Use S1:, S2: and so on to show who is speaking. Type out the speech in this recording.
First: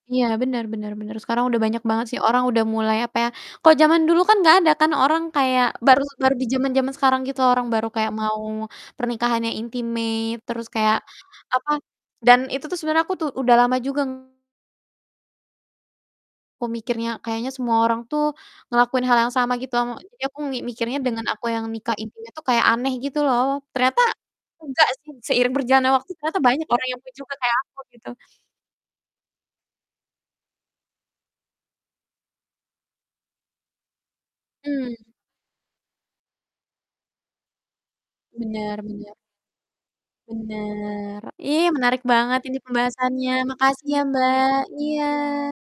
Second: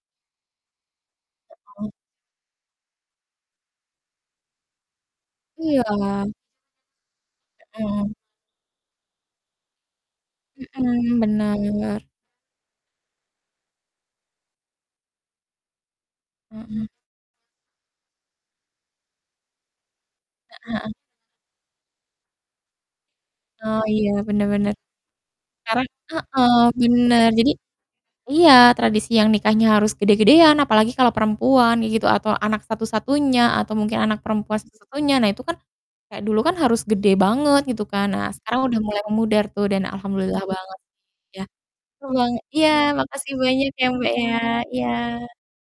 S1: Iya, benar benar benar. Sekarang udah banyak
S2: Mhm.
S1: banget sih, orang udah mulai apa ya, kalau zaman dulu kan enggak ada kan orang kayak baru
S2: Iya.
S1: baru di zaman-zaman sekarang gitu orang baru kayak
S2: Mhm.
S1: mau pernikahan yang intimate terus kayak
S2: Mhm,
S1: apa
S2: bener.
S1: dan itu tuh sebenarnya aku tuh udah lama juga ng aku
S2: Heeh.
S1: mikirnya kayaknya semua orang tuh ngelakuin hal yang sama gitu am jadi aku mi
S2: Heeh heeh.
S1: mikirnya dengan aku yang nikah intimate itu kayak aneh gitu loh.
S2: Oh,
S1: Ternyata
S2: iya benar benar.
S1: enggak sih, seiring
S2: Sekarang
S1: berjalannya waktu ternyata
S2: heeh,
S1: banyak orang yang pe
S2: benar.
S1: juga
S2: Jadi
S1: kayak aku gitu.
S2: iya, tradisi yang nikahnya harus gede-gedean apalagi kalau perempuan ya gitu atau anak satu-satunya atau mungkin anak perempuan
S1: Mmm.
S2: satu-satunya. Nah, itu kan kayak dulu kan harus gede banget gitu kan. Nah, sekarang udah
S1: Bener
S2: mulai
S1: bener.
S2: memudar tuh dan alhamdulillah banget
S1: Bener.
S2: ya.
S1: Ih, menarik
S2: Seru bang
S1: banget ini
S2: iya,
S1: pembahasannya.
S2: makasih banyak ya
S1: Makasih ya,
S2: Mbak, ya.
S1: Mbak. Iya.
S2: Iya.